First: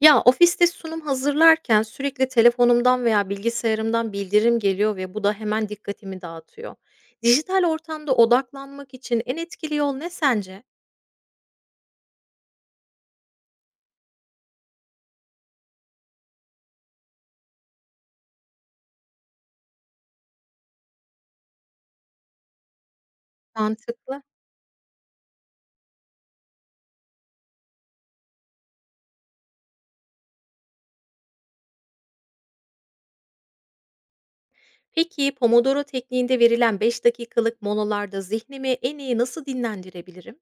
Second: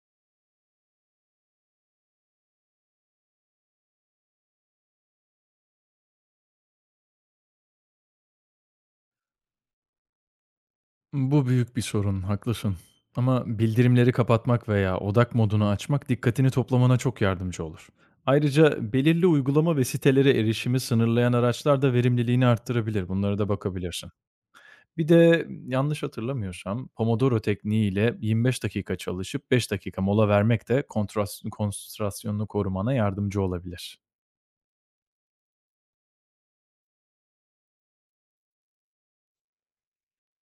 Ya, ofiste sunum hazırlarken sürekli telefonumdan veya bilgisayarımdan bildirim geliyor ve bu da hemen dikkatimi dağıtıyor. Dijital ortamda odaklanmak için en etkili yol ne sence? Bu büyük bir sorun, haklısın. Ama bildirimleri kapatmak veya odak modunu açmak dikkatini toplamana çok yardımcı olur. Ayrıca belirli uygulama ve sitelere erişimi sınırlayan araçlar da verimliliğini arttırabilir. Bunlara da bakabilirsin. Mantıklı. Bir de yanlış hatırlamıyorsam Pomodoro tekniği ile 25 dakika çalışıp 5 dakika mola vermek de konsantrasyonunu korumana yardımcı olabilir. Peki Pomodoro tekniğinde verilen 5 dakikalık molalarda zihnimi en iyi nasıl dinlendirebilirim?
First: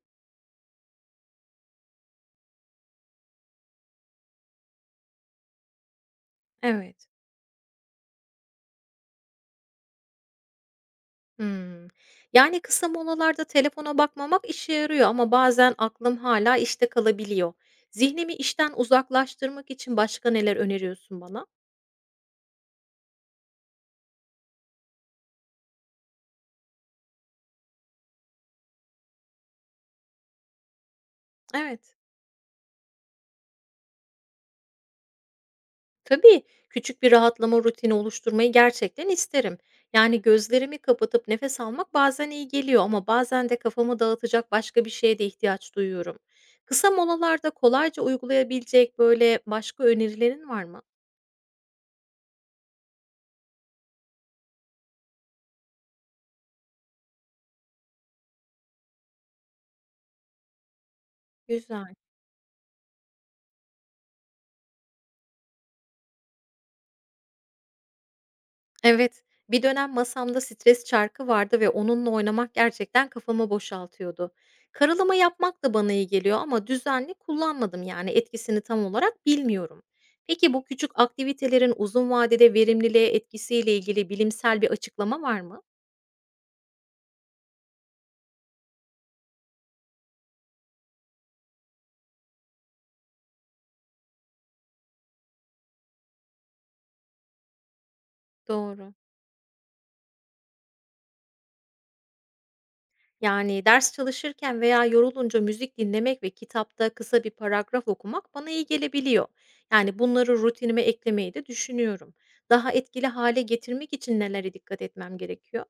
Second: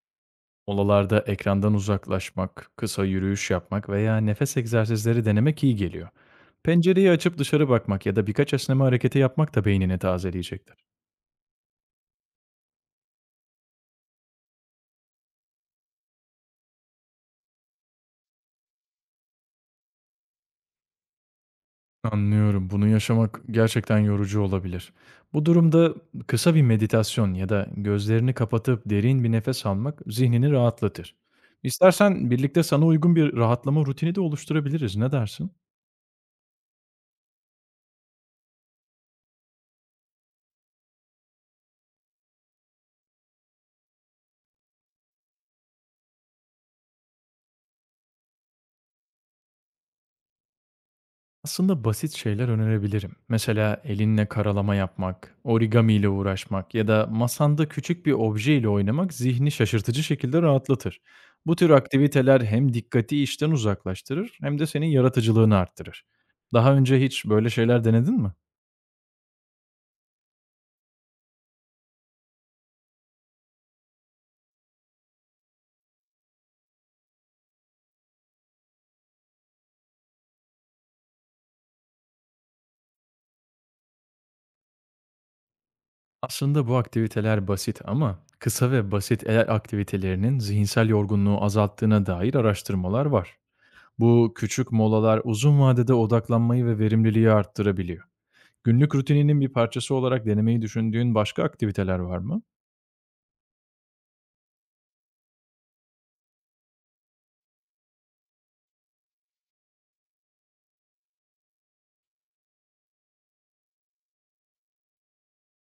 Molalarda ekrandan uzaklaşmak, kısa yürüyüş yapmak veya nefes egzersizleri denemek iyi geliyor. Evet. Pencereyi açıp dışarı bakmak ya da birkaç esneme hareketi yapmak da beynini tazeleyecektir. Hımm. Yani kısa molalarda telefona bakmamak işe yarıyor ama bazen aklım hala işte kalabiliyor. Zihnimi işten uzaklaştırmak için başka neler öneriyorsun bana? Anlıyorum. Bunu yaşamak gerçekten yorucu olabilir. Bu durumda kısa bir meditasyon ya da gözlerini kapatıp derin bir nefes almak zihnini rahatlatır. Evet. İstersen birlikte sana uygun bir rahatlama rutini de oluşturabiliriz. Ne dersin? Tabii, küçük bir rahatlama rutini oluşturmayı gerçekten isterim. Yani gözlerimi kapatıp nefes almak bazen iyi geliyor ama bazen de kafamı dağıtacak başka bir şeye de ihtiyaç duyuyorum. Kısa molalarda kolayca uygulayabilecek böyle başka önerilerin var mı? Aslında basit şeyler önerebilirim. Mesela elinle karalama yapmak, origami ile uğraşmak ya da masanda küçük bir obje ile oynamak zihni şaşırtıcı şekilde rahatlatır. Bu tür Güzel. aktiviteler hem dikkati işten uzaklaştırır hem de senin yaratıcılığını arttırır. Daha önce hiç böyle şeyler denedin mi? Evet, bir dönem masamda stres çarkı vardı ve onunla oynamak gerçekten kafamı boşaltıyordu. Karalama yapmak da bana iyi geliyor ama düzenli kullanmadım yani etkisini tam olarak bilmiyorum. Peki bu küçük aktivitelerin uzun vadede verimliliğe etkisiyle ilgili bilimsel bir açıklama var mı? Aslında bu aktiviteler basit ama kısa ve basit el aktivitelerinin zihinsel yorgunluğu azalttığına dair araştırmalar var. Bu küçük molalar uzun vadede odaklanmayı ve verimliliği arttırabiliyor. Doğru. Günlük rutininin bir parçası olarak denemeyi düşündüğün başka aktiviteler var mı? Yani ders çalışırken veya yorulunca müzik dinlemek ve kitapta kısa bir paragraf okumak bana iyi gelebiliyor. Yani bunları rutinime eklemeyi de düşünüyorum. Daha etkili hale getirmek için nelere dikkat etmem gerekiyor?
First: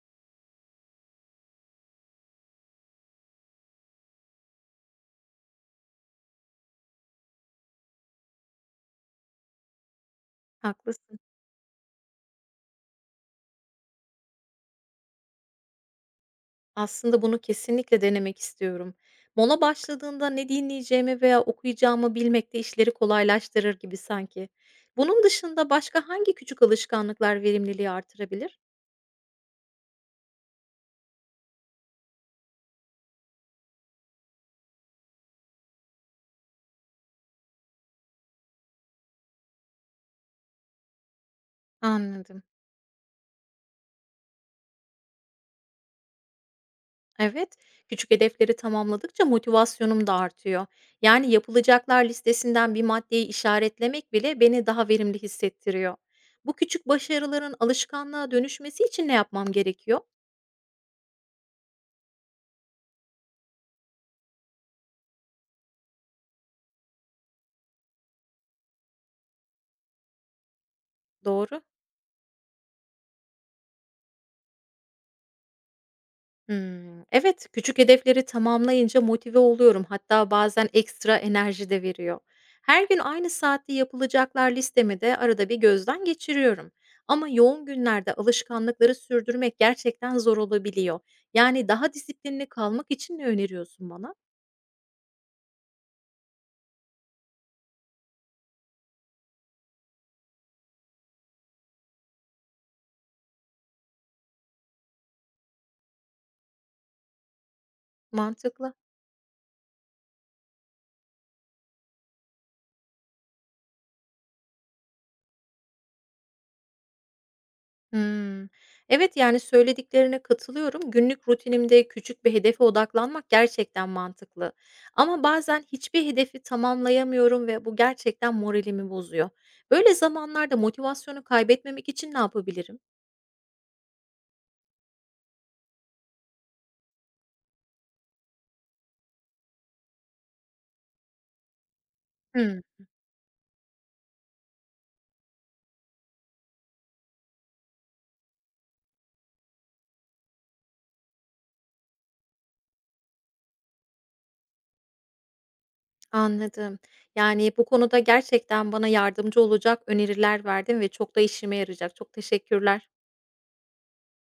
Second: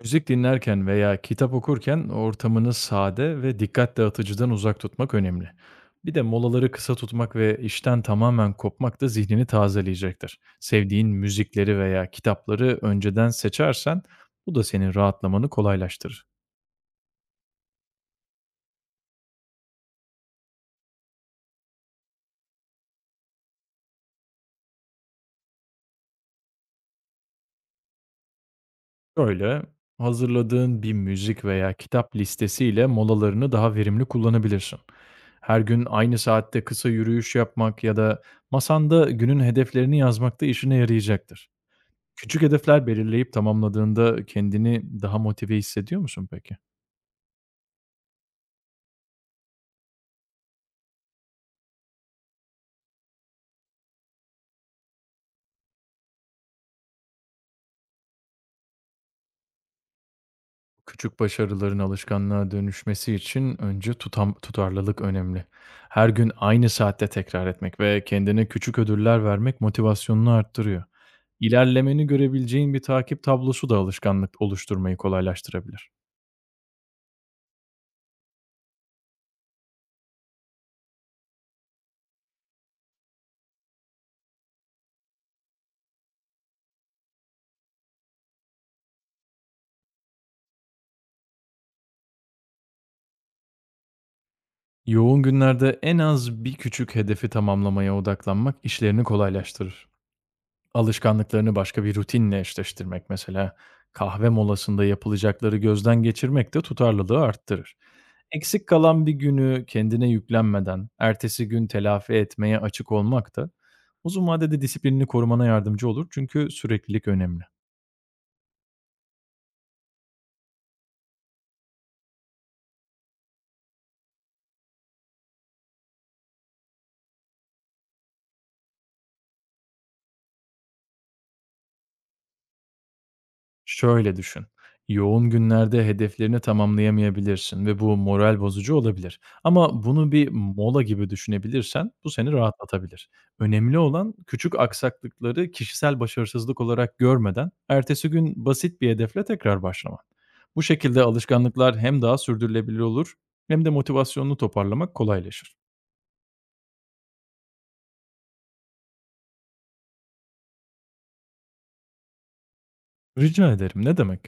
Müzik dinlerken veya kitap okurken ortamını sade ve dikkat dağıtıcıdan uzak tutmak önemli. Bir de molaları kısa tutmak ve işten tamamen kopmak da zihnini tazeleyecektir. Sevdiğin Haklısın. müzikleri veya kitapları önceden seçersen bu da senin rahatlamanı kolaylaştırır. Aslında bunu kesinlikle denemek istiyorum. Mola başladığında ne dinleyeceğimi veya okuyacağımı bilmek de işleri kolaylaştırır gibi sanki. Bunun dışında başka hangi küçük alışkanlıklar verimliliği artırabilir? Şöyle, hazırladığın bir müzik veya kitap listesiyle molalarını daha verimli kullanabilirsin. Her gün aynı saatte kısa yürüyüş yapmak ya da masanda günün hedeflerini yazmak da işine yarayacaktır. Anladım. Küçük hedefler belirleyip tamamladığında kendini daha motive hissediyor musun peki? Evet, küçük hedefleri tamamladıkça motivasyonum da artıyor. Yani yapılacaklar listesinden bir maddeyi işaretlemek bile beni daha verimli hissettiriyor. Bu küçük başarıların alışkanlığa dönüşmesi için ne yapmam gerekiyor? Küçük başarıların alışkanlığa dönüşmesi için önce tutarlılık önemli. Her gün aynı saatte tekrar etmek ve kendine küçük ödüller vermek motivasyonunu arttırıyor. Doğru. İlerlemeni görebileceğin bir takip tablosu da alışkanlık oluşturmayı kolaylaştırabilir. Hımm. Evet, küçük hedefleri tamamlayınca motive oluyorum. Hatta bazen ekstra enerji de veriyor. Her gün aynı saatte yapılacaklar listemi de arada bir gözden geçiriyorum. Ama yoğun günlerde alışkanlıkları sürdürmek gerçekten zor olabiliyor. Yani daha disiplinli kalmak için ne öneriyorsun bana? Yoğun günlerde en az bir küçük hedefi tamamlamaya odaklanmak işlerini kolaylaştırır. Alışkanlıklarını başka bir rutinle eşleştirmek mesela kahve molasında yapılacakları gözden geçirmek de tutarlılığı arttırır. Eksik Mantıklı. kalan bir günü kendine yüklenmeden ertesi gün telafi etmeye açık olmak da uzun vadede disiplinini korumana yardımcı olur çünkü süreklilik önemli. Hımm. Evet, yani, söylediklerine katılıyorum. Günlük rutinimde küçük bir hedefe odaklanmak gerçekten mantıklı ama bazen hiçbir hedefi tamamlayamıyorum ve bu gerçekten moralimi bozuyor. Böyle zamanlarda motivasyonu kaybetmemek için ne yapabilirim? Şöyle düşün. Yoğun günlerde hedeflerini tamamlayamayabilirsin ve bu moral bozucu olabilir. Ama bunu bir mola gibi düşünebilirsen bu seni Hımm, rahatlatabilir. Önemli olan küçük aksaklıkları kişisel başarısızlık olarak görmeden ertesi gün basit bir hedefle tekrar başlaman. Bu şekilde alışkanlıklar hem daha sürdürülebilir olur hem de motivasyonunu toparlamak kolaylaşır. anladım. Yani, bu konuda gerçekten bana yardımcı olacak öneriler verdin ve çok da işime yarayacak. Çok teşekkürler. Rica ederim ne demek?